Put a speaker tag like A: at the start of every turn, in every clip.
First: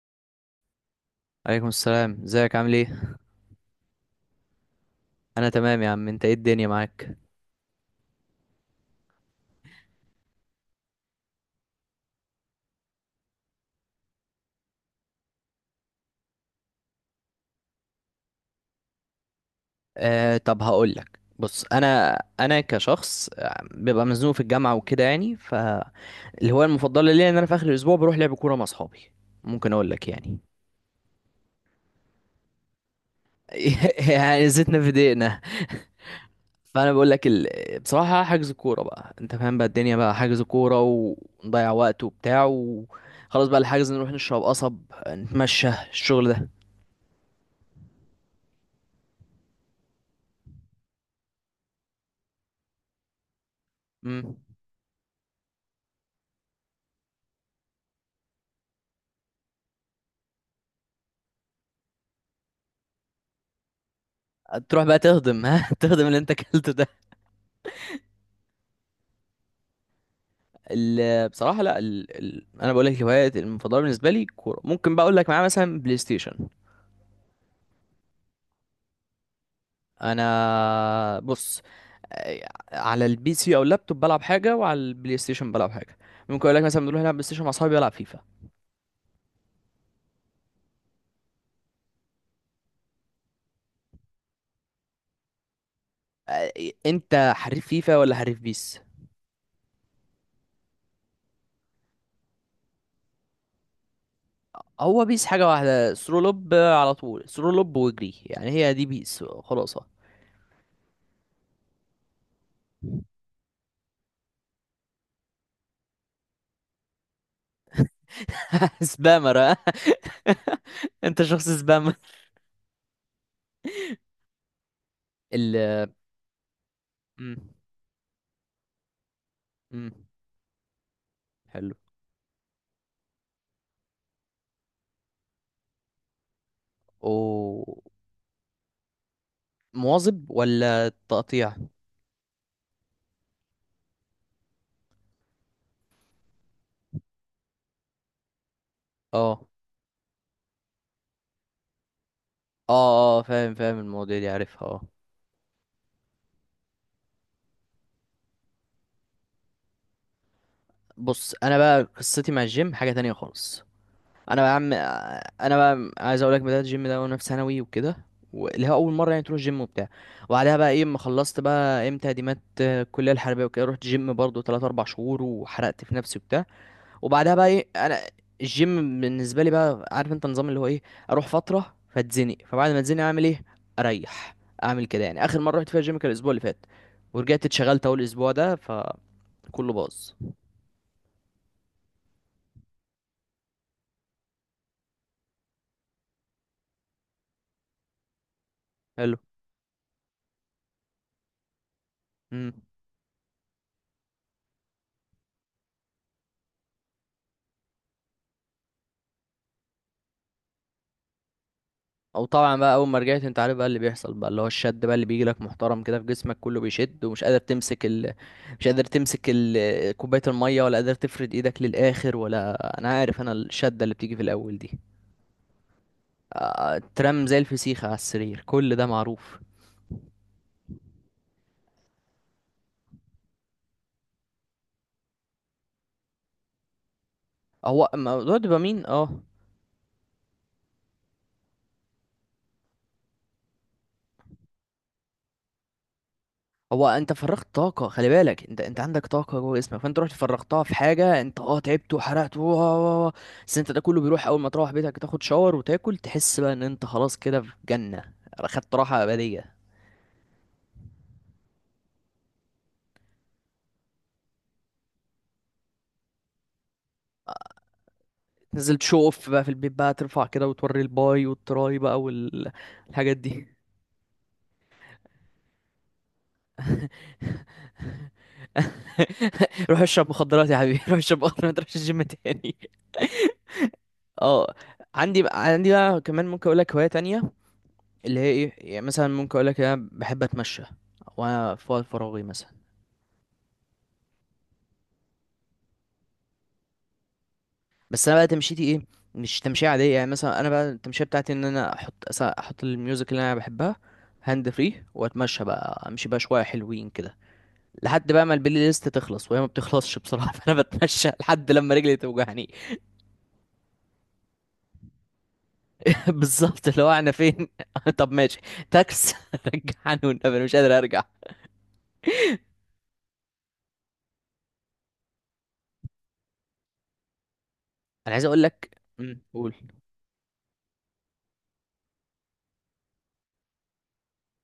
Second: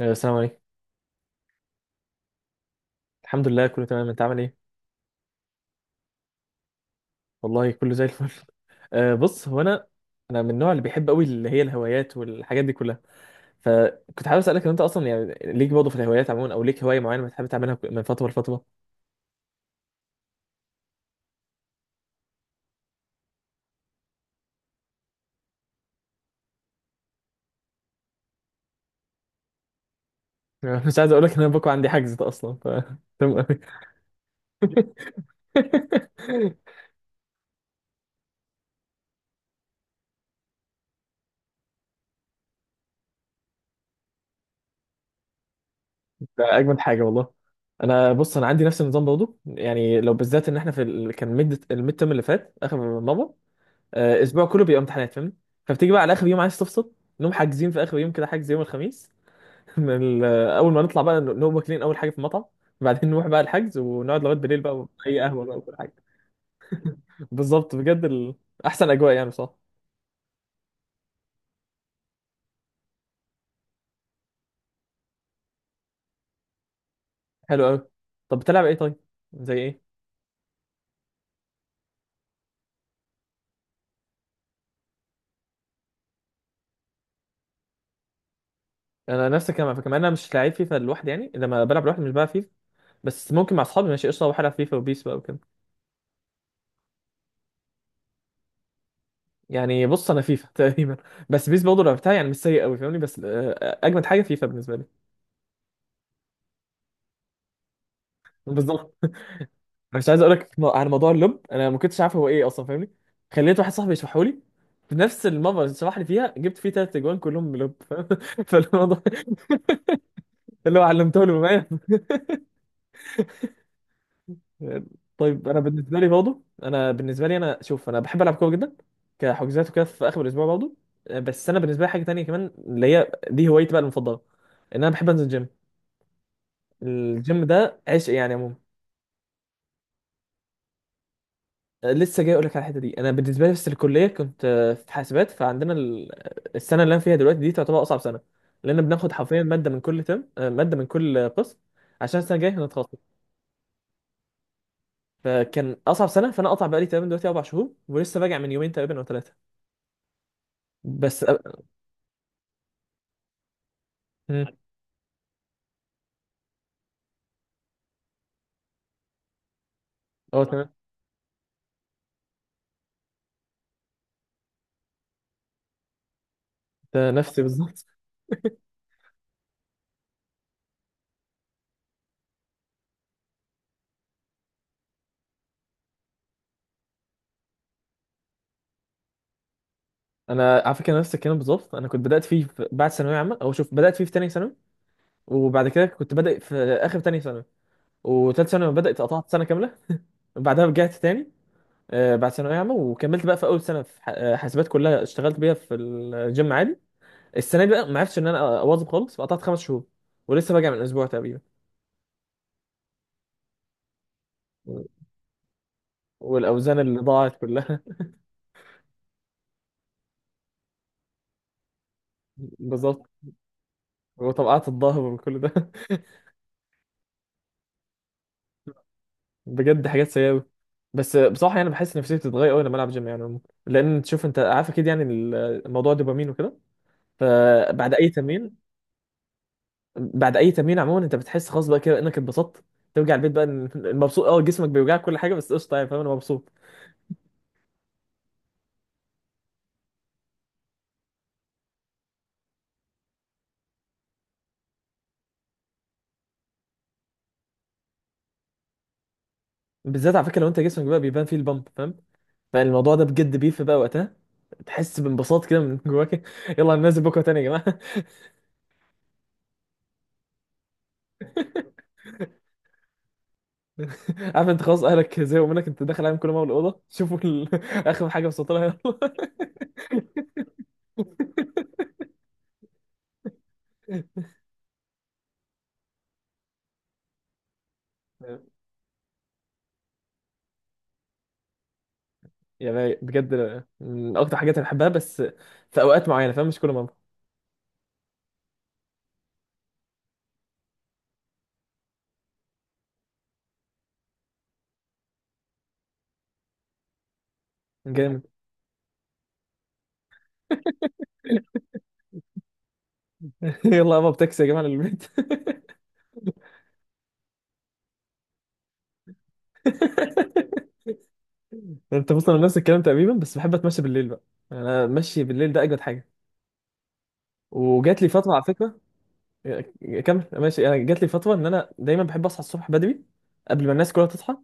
A: السلام عليكم.
B: عليكم السلام، ازيك؟ عامل ايه؟
A: الحمد لله، كله تمام. انت عامل ايه؟
B: انا تمام يا عم، انت ايه الدنيا معاك؟
A: والله كله زي الفل. بص، هو انا من النوع اللي بيحب قوي، اللي هي الهوايات والحاجات دي كلها. فكنت حابب اسالك ان انت اصلا يعني ليك برضه في الهوايات عموما، او ليك هوايه معينه بتحب تعملها من فتره لفتره.
B: طب هقول لك. بص، انا كشخص ببقى مزنوق في الجامعه وكده، يعني فالهوايه المفضله ليا ان انا في اخر الاسبوع بروح لعب كوره مع اصحابي. ممكن اقول لك يعني.
A: مش عايز اقول لك ان انا بكره عندي حجز ده اصلا، ف تمام قوي.
B: يعني زيتنا في دقيقنا. فانا بقول لك بصراحه، حجز كوره بقى. انت فاهم بقى الدنيا بقى حجز كوره ونضيع وقت وبتاع، وخلاص بقى الحجز، نروح نشرب قصب، نتمشى، الشغل ده.
A: ده اجمد حاجه والله. انا بص، انا عندي نفس النظام برضه، يعني لو بالذات ان احنا كان الميد ترم اللي فات اخر مره.
B: مم.
A: اسبوع كله بيبقى امتحانات فاهمني. فبتيجي بقى على اخر يوم عايز تفصل. نقوم حاجزين في اخر يوم كده حجز يوم الخميس. من ال- آه، اول ما نطلع بقى نقوم واكلين اول حاجه في المطعم. وبعدين نروح بقى الحجز ونقعد لغايه بالليل
B: تروح
A: بقى
B: بقى
A: اي قهوه
B: تهضم
A: بقى
B: ها،
A: وكل حاجه.
B: تهضم اللي انت اكلته ده.
A: بالظبط، بجد احسن اجواء يعني بصراحه.
B: بصراحه، لا. انا بقول لك، الهوايات المفضله بالنسبه لي كوره، ممكن بقى اقول لك معاه مثلا بلاي ستيشن.
A: حلو قوي. طب بتلعب ايه طيب؟ زي ايه؟
B: انا بص، على البي سي او اللابتوب بلعب حاجه، وعلى البلاي ستيشن بلعب حاجه. ممكن اقول لك مثلا بنروح نلعب بلاي ستيشن مع اصحابي، بلعب فيفا.
A: انا نفس الكلام على فكره، مع إن انا مش لعيب فيفا لوحدي، يعني لما بلعب لوحدي مش بلعب فيفا. بس ممكن مع اصحابي ماشي قشطه، بروح العب فيفا وبيس بقى وكده.
B: آه، انت حريف فيفا ولا حريف بيس؟
A: يعني بص انا فيفا تقريبا. بس بيس برضه لعبتها، يعني مش سيء قوي فاهمني، بس اجمد حاجه فيفا بالنسبه لي.
B: هو بيس حاجه واحده، سرو لوب على طول، سرو لوب واجري، يعني هي دي
A: بالظبط. انا
B: بيس خلاصه.
A: مش عايز اقول لك على موضوع اللب، انا ما كنتش عارف هو ايه اصلا فاهمني. خليت واحد صاحبي يشرحه لي. في نفس المره اللي شرح لي فيها جبت فيه ثلاث اجوان كلهم من لب، فاهم؟ فالموضوع
B: سبامر ها؟
A: اللي هو
B: انت
A: علمته له
B: شخص
A: معايا.
B: سبامر.
A: طيب،
B: ال
A: انا بالنسبه لي برضه، انا بالنسبه لي،
B: مم.
A: انا شوف، انا بحب العب كوره جدا، كحجوزات وكده
B: مم.
A: في اخر الاسبوع برضه. بس انا
B: حلو.
A: بالنسبه لي حاجه تانية كمان اللي هي دي هوايتي بقى المفضله. ان انا بحب انزل الجيم. الجيم ده
B: اوه.
A: عشق يعني عموما.
B: مواظب ولا تقطيع؟
A: لسه جاي اقول لك على الحته دي. انا بالنسبه لي بس الكليه كنت في حاسبات، السنه اللي انا فيها دلوقتي دي تعتبر اصعب سنه. لان بناخد حرفيا
B: اه
A: ماده من كل ترم، ماده من كل قسم، عشان السنه الجايه
B: اه
A: هنتخصص.
B: اه، فاهم فاهم المواضيع دي عارفها اه.
A: فكان اصعب سنه، فانا قطع بقالي تقريبا دلوقتي اربع شهور، ولسه راجع من يومين تقريبا او ثلاثه. بس
B: بص،
A: أ-
B: انا بقى قصتي مع الجيم حاجه تانية خالص. انا
A: مم.
B: بقى عم انا بقى عايز اقول لك، بدات الجيم ده وانا في ثانوي وكده، اللي هو اول مره يعني تروح جيم وبتاع.
A: اه،
B: وبعدها
A: تمام.
B: بقى ايه، اما خلصت بقى امتى تقديمات الكليه الحربيه وكده، رحت جيم برضو 3 4 شهور وحرقت في نفسي وبتاع.
A: ده
B: وبعدها
A: نفسي
B: بقى ايه
A: بالظبط.
B: انا، الجيم بالنسبه لي بقى، عارف انت النظام اللي هو ايه، اروح فتره فاتزنق. فبعد ما اتزنق اعمل ايه؟ اريح. اعمل كده، يعني اخر مره رحت فيها الجيم كان الاسبوع اللي فات، ورجعت اتشغلت اول اسبوع ده فكله باظ.
A: انا على فكره نفس الكلام بالظبط، انا كنت بدات فيه في بعد ثانويه عامه، او شوف، بدات فيه في ثانيه ثانوي. وبعد كده كنت بادئ في اخر ثانيه ثانوي، وثالث ثانوي بدات،
B: حلو.
A: قطعت سنه كامله. وبعدها رجعت تاني بعد ثانوية
B: امم.
A: عامة، وكملت بقى في أول سنة في حاسبات كلها اشتغلت بيها في الجيم عادي. السنة دي بقى ما عرفتش إن أنا أواظب خالص، فقطعت خمس شهور، ولسه راجع من أسبوع تقريبا.
B: او طبعا بقى، اول ما رجعت انت عارف بقى اللي بيحصل بقى، اللي هو الشد بقى اللي بيجي لك محترم كده، في جسمك كله
A: والأوزان اللي
B: بيشد ومش
A: ضاعت
B: قادر
A: كلها.
B: تمسك ال... مش قادر تمسك ال... كوبايه الميه، ولا قادر تفرد ايدك للاخر، ولا انا
A: بالظبط.
B: عارف انا الشده اللي بتيجي في الاول
A: وطبقات
B: دي.
A: الظهر وكل ده.
B: ترام زي الفسيخة على السرير، كل ده معروف.
A: بجد حاجات سيئة أوي. بس بصراحة يعني بحس نفسيتي بتتغير أوي لما ألعب جيم يعني عموماً. لأن تشوف، أنت عارف أكيد، يعني الموضوع دوبامين وكده.
B: هو
A: فبعد أي
B: موضوع
A: تمرين،
B: الدوبامين اه.
A: بعد اي تمرين عموما انت بتحس خلاص بقى كده انك اتبسطت. ترجع البيت بقى مبسوط، اه، جسمك بيوجعك كل حاجه بس قشطه يعني، فاهم؟ انا مبسوط.
B: هو انت فرغت طاقة، خلي بالك انت عندك طاقة جوه جسمك، فانت رحت فرغتها في حاجة، انت اه تعبت وحرقت بس انت ده كله بيروح اول ما تروح بيتك تاخد شاور وتاكل، تحس بقى ان انت خلاص كده في جنة، خدت راحة أبدية.
A: بالذات على فكره لو انت جسمك بقى بيبان فيه البامب، فاهم؟ فالموضوع ده بجد بيفرق بقى وقتها. تحس بانبساط كده من جواك. يلا هننزل بكره تاني يا جماعه.
B: نزلت شو اوف بقى في البيت بقى، ترفع كده وتوري الباي والتراي بقى والحاجات دي.
A: عارف انت، خلاص اهلك زهقوا منك، انت داخل عليهم كل ما الاوضه شوفوا اخر حاجه وصلت لها.
B: روح اشرب مخدرات يا حبيبي، روح اشرب مخدرات، ما تروحش الجيم تاني. اه. عندي بقى كمان ممكن اقول لك هواية تانية، اللي هي
A: يلا.
B: ايه، يعني مثلا ممكن اقول لك انا بحب اتمشى وانا في وقت فراغي مثلا.
A: يا باي بجد. من اكتر حاجات اللي بحبها، بس في اوقات معينه، فاهم؟ مش كل مره.
B: بس انا بقى تمشيتي ايه؟ مش تمشية عادية، يعني مثلا انا بقى التمشية بتاعتي ان انا احط الميوزك اللي انا بحبها هاند فري، واتمشى بقى، امشي بقى شوية حلوين كده، لحد
A: جامد.
B: بقى ما البلاي ليست تخلص، وهي ما بتخلصش بصراحة. فانا بتمشى لحد لما رجلي توجعني.
A: يلا يابا بتاكسي يا جماعه للبيت.
B: بالظبط، اللي هو انا فين؟ طب ماشي، تاكس، رجعني والنبي، انا مش قادر ارجع.
A: انت بص، انا نفس الكلام تقريبا، بس بحب اتمشى بالليل بقى. يعني انا ماشي بالليل ده اجمد حاجه. وجات لي
B: انا عايز
A: فتره على
B: اقول
A: فكره.
B: لك قول.
A: كمل ماشي. انا جات لي فتره ان انا دايما بحب اصحى الصبح بدري قبل ما الناس كلها تصحى،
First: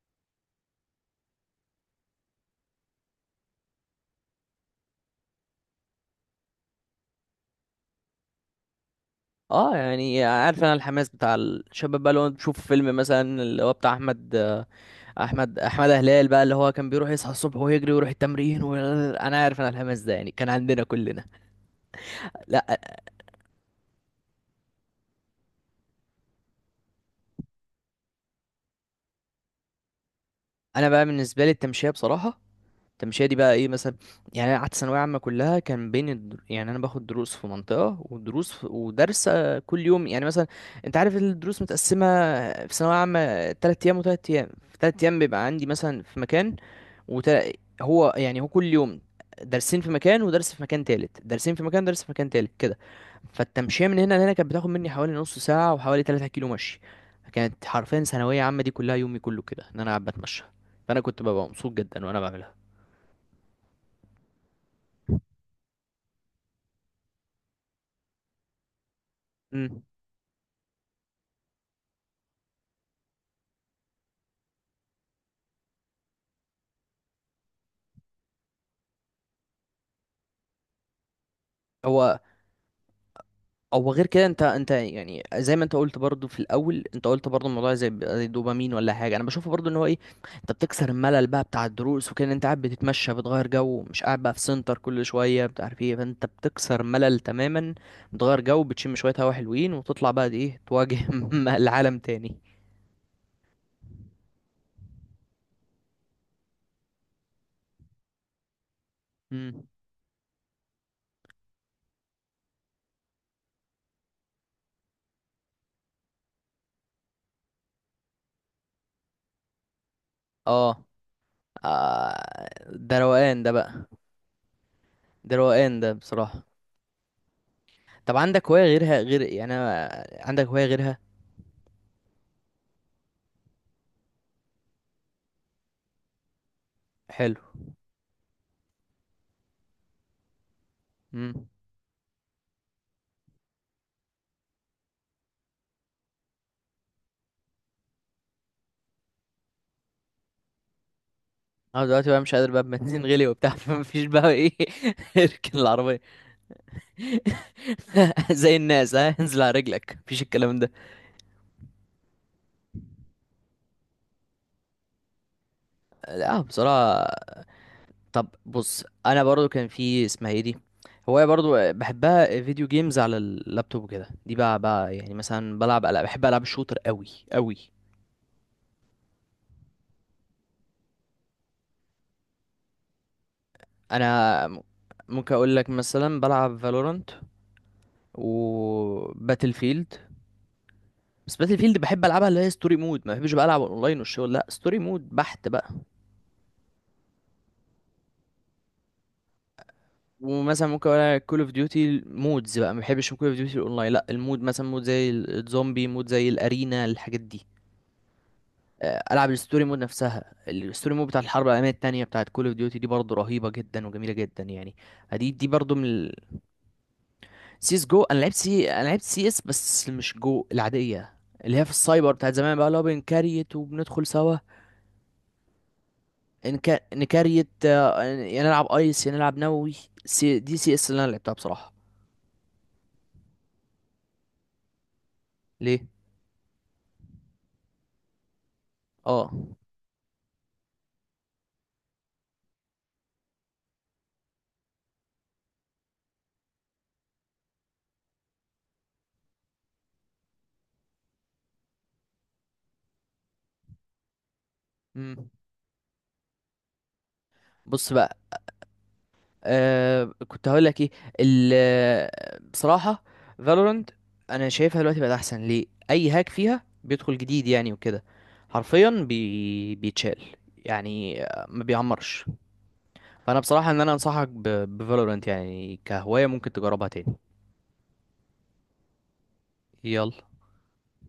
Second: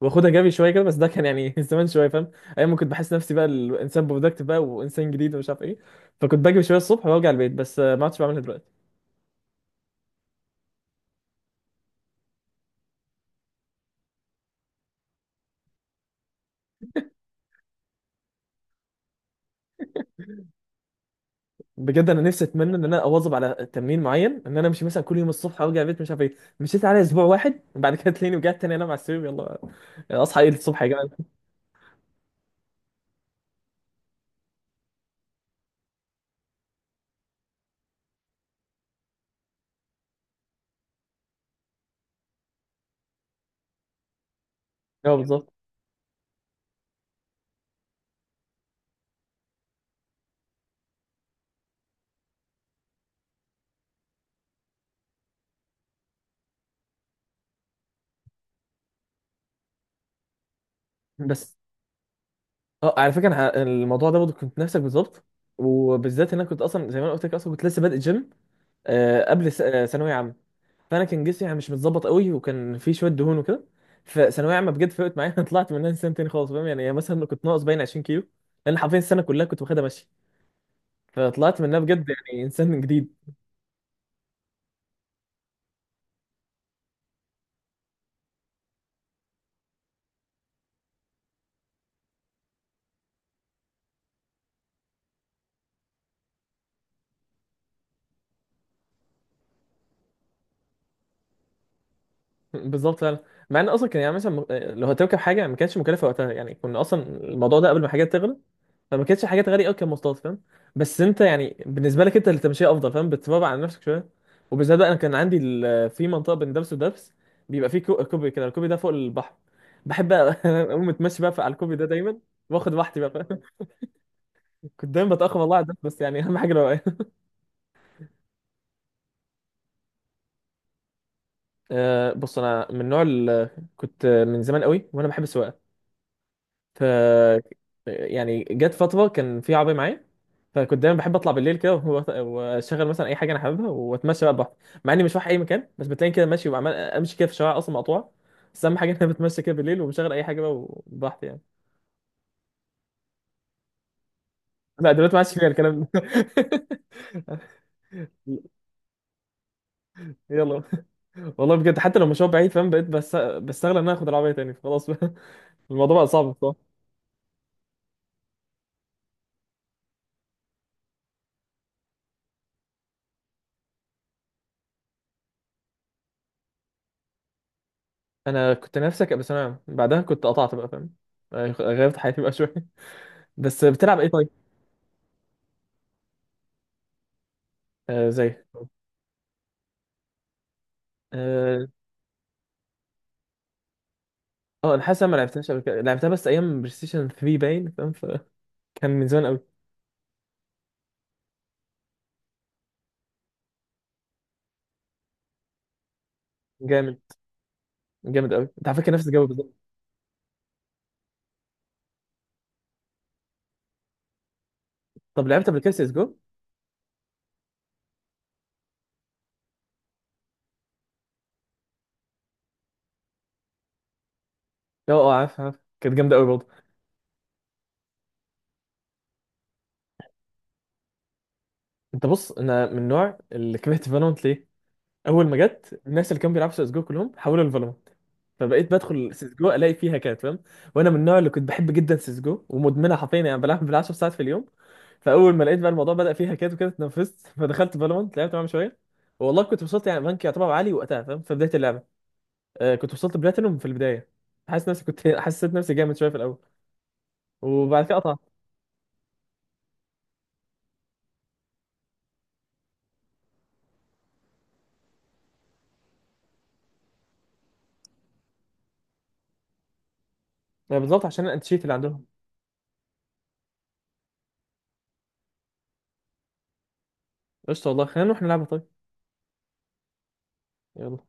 A: واخدها جري شويه كده، بس ده كان يعني زمان شويه، فاهم؟ ايام ما كنت بحس نفسي بقى الانسان برودكتيف بقى، وانسان جديد ومش عارف ايه. فكنت بجري شويه الصبح وارجع البيت، بس ما عدتش بعملها دلوقتي.
B: اه، يعني عارف انا الحماس بتاع الشباب بقى، اللي هو تشوف فيلم مثلا اللي هو بتاع احمد احمد هلال بقى، اللي هو كان بيروح يصحى الصبح ويجري ويروح التمرين انا عارف انا الحماس ده يعني كان عندنا كلنا.
A: بجد انا نفسي اتمنى
B: لا.
A: ان انا اواظب على تمرين معين، ان انا امشي مثلا كل يوم الصبح وارجع البيت، مش عارف ايه، مشيت على اسبوع واحد بعد كده تلاقيني رجعت تاني انام على السرير، يلا اصحى ايه الصبح يا
B: انا بقى
A: جماعه.
B: بالنسبه لي التمشيه بصراحه، التمشيه دي بقى ايه مثلا؟ يعني انا قعدت ثانويه عامه كلها كان بين يعني انا باخد دروس في منطقه، ودرس كل يوم، يعني مثلا انت عارف الدروس متقسمه في ثانويه عامه، تلات ايام وتلات ايام، في تلات
A: اه،
B: ايام بيبقى
A: بالظبط.
B: عندي مثلا في مكان، وت... هو يعني هو كل يوم درسين في مكان ودرس في مكان تالت، درسين في مكان درس في مكان تالت كده. فالتمشية من هنا لهنا كانت بتاخد مني حوالي نص ساعة وحوالي 3 كيلو مشي. كانت حرفيا ثانوية عامة دي كلها، يومي كله كده ان انا قاعد بتمشى، فانا كنت ببقى
A: بس
B: مبسوط جدا وانا بعملها.
A: اه على فكره انا الموضوع ده برضه كنت نفسك بالظبط. وبالذات ان انا كنت اصلا زي ما انا قلت لك، اصلا كنت لسه بادئ جيم، آه، قبل س-
B: امم.
A: آه، ثانويه عامه. فانا كان جسمي يعني مش متظبط قوي، وكان في شويه دهون وكده. فثانويه عامه بجد فرقت معايا. انا طلعت منها انسان تاني خالص، فاهم؟ يعني مثلا كنت ناقص باين 20 كيلو، لان حرفيا السنه كلها كنت واخدها ماشي. فطلعت منها بجد
B: هو،
A: يعني انسان جديد.
B: او غير كده انت يعني زي ما انت قلت برضو في الاول، انت قلت برضو الموضوع زي الدوبامين ولا حاجه، انا بشوفه برضو ان هو ايه، انت بتكسر الملل بقى بتاع الدروس وكده، انت قاعد بتتمشى بتغير جو، مش قاعد بقى في سنتر كل شويه مش عارف ايه، فانت بتكسر ملل تماما، بتغير جو، بتشم شويه هوا حلوين، وتطلع بقى ايه تواجه العالم تاني.
A: بالظبط فعلا. مع ان اصلا كان يعني مثلا لو هتركب حاجه ما كانتش مكلفه وقتها، يعني كنا اصلا الموضوع ده قبل ما حاجات تغلى، فما كانتش حاجات غاليه
B: امم.
A: قوي كمواصلات، فاهم؟ بس انت يعني بالنسبه لك انت اللي تمشيها افضل، فاهم؟ بتتبع على نفسك شويه. وبالذات بقى انا كان عندي في منطقه بين دبس ودبس بيبقى فيه كوبري كده، الكوبري ده فوق البحر، بحب بقى
B: اه.
A: اقوم متمشي بقى على الكوبري ده دايما. واخد
B: ده
A: راحتي بقى فاهم.
B: روقان ده بقى،
A: كنت دايما
B: ده
A: بتاخر والله على الدرس،
B: روقان ده
A: بس يعني اهم
B: بصراحه.
A: حاجه الوقايه.
B: طب عندك هوايه غيرها، غير يعني عندك هوايه غيرها؟
A: أه بص، انا من كنت من زمان قوي وانا بحب السواقه. ف
B: حلو.
A: يعني جت فترة كان في عربية معايا، فكنت دايما بحب اطلع
B: مم.
A: بالليل كده واشغل مثلا اي حاجة انا حاببها، واتمشى بقى براحتي. مع اني مش رايح اي مكان، بس بتلاقيني كده ماشي وعمال امشي كده في شوارع اصلا مقطوعة. بس اهم حاجة ان انا بتمشى كده بالليل، وبشغل اي حاجة بقى وبراحتي يعني.
B: انا دلوقتي بقى مش قادر بقى، بنزين غلي وبتاع، فمفيش بقى ايه.
A: لا دلوقتي ما عادش فيها
B: اركن
A: الكلام
B: العربية.
A: ده.
B: زي الناس ها، انزل على رجلك، مفيش الكلام
A: يلا.
B: ده.
A: والله بجد، حتى لو مشوار بعيد فاهم، بقيت بس بستغل ان انا اخد العربية تاني خلاص بقى. الموضوع بقى صعب
B: لا
A: بصراحة.
B: بصراحة. طب بص، انا برضو كان في اسمها ايه دي، هواية برضو بحبها، فيديو جيمز على اللابتوب وكده، دي بقى يعني مثلا بلعب ألعاب، بحب ألعاب الشوتر قوي قوي.
A: انا كنت نفسي ابقى ثانوي عام بعدها كنت قطعت بقى، فاهم؟ غيرت حياتي بقى شوية. بس بتلعب ايه طيب؟
B: انا م- ممكن اقول لك مثلا بلعب فالورانت
A: آه زي.
B: وباتل فيلد. بس باتل
A: اه،
B: فيلد بحب العبها اللي هي ستوري مود، ما بحبش بقى العب اونلاين والشغل، لا ستوري
A: انا حاسس
B: مود
A: أنا ما
B: بحت
A: لعبتهاش قبل
B: بقى.
A: كده، لعبتها بس ايام بلاي ستيشن 3 باين، فاهم؟ فكان من زمان قوي.
B: ومثلا ممكن اقول كول اوف ديوتي مودز بقى، ما بحبش كول اوف ديوتي الاونلاين، لا المود، مثلا مود زي الزومبي مود زي الارينا
A: جامد.
B: الحاجات دي.
A: جامد قوي، انت على فكره نفس الجو
B: العب
A: بالظبط.
B: الستوري مود نفسها، الستوري مود بتاع الحرب العالميه التانية بتاعت كول اوف ديوتي دي برضه رهيبه جدا وجميله جدا يعني.
A: طب
B: دي
A: لعبت
B: دي
A: قبل كده
B: برضه
A: سي اس
B: من.
A: جو؟
B: سيس جو، انا لعبت سي اس بس مش جو العاديه، اللي هي في السايبر بتاعت زمان بقى، اللي هو بنكريت وبندخل سوا.
A: لا، اه، اه، عارف عارف، كانت جامده قوي برضه.
B: نكريت، يا نلعب ايس يا نلعب نووي. دي سي اس اللي انا لعبتها بصراحه.
A: انت بص، انا من النوع اللي كرهت فالونت ليه؟ اول ما جت
B: ليه؟
A: الناس اللي كانوا بيلعبوا سيسجو كلهم حولوا لفالورانت. فبقيت بدخل
B: اه.
A: سيسجو الاقي فيها كات، فاهم؟ وانا من النوع اللي كنت بحب جدا سيسجو ومدمنها حرفيا، يعني بلعب بال10 ساعات في اليوم. فاول ما لقيت بقى الموضوع بدأ فيها كات وكده اتنفست. فدخلت فالورانت لعبت معاهم شويه. والله كنت وصلت يعني بنك يعتبر عالي وقتها فاهم، في بدايه اللعبه. آه، كنت وصلت بلاتينوم في البدايه. حاسس نفسي كنت
B: مم.
A: حسيت نفسي جامد شويه في الاول. وبعد
B: بص
A: كده
B: بقى،
A: قطعت.
B: كنت هقول لك ايه. ال آه، بصراحه فالورنت، انا شايفها دلوقتي بقت احسن. ليه؟ اي هاك فيها بيدخل جديد يعني وكده، حرفيا بيتشال،
A: بالظبط
B: يعني
A: عشان الانتشيت
B: ما
A: اللي عندهم.
B: بيعمرش. فانا بصراحه ان انا انصحك بفالورنت، يعني كهوايه ممكن تجربها تاني.
A: قشطه والله، خلينا نروح نلعبها طيب.
B: يلا.
A: يلا.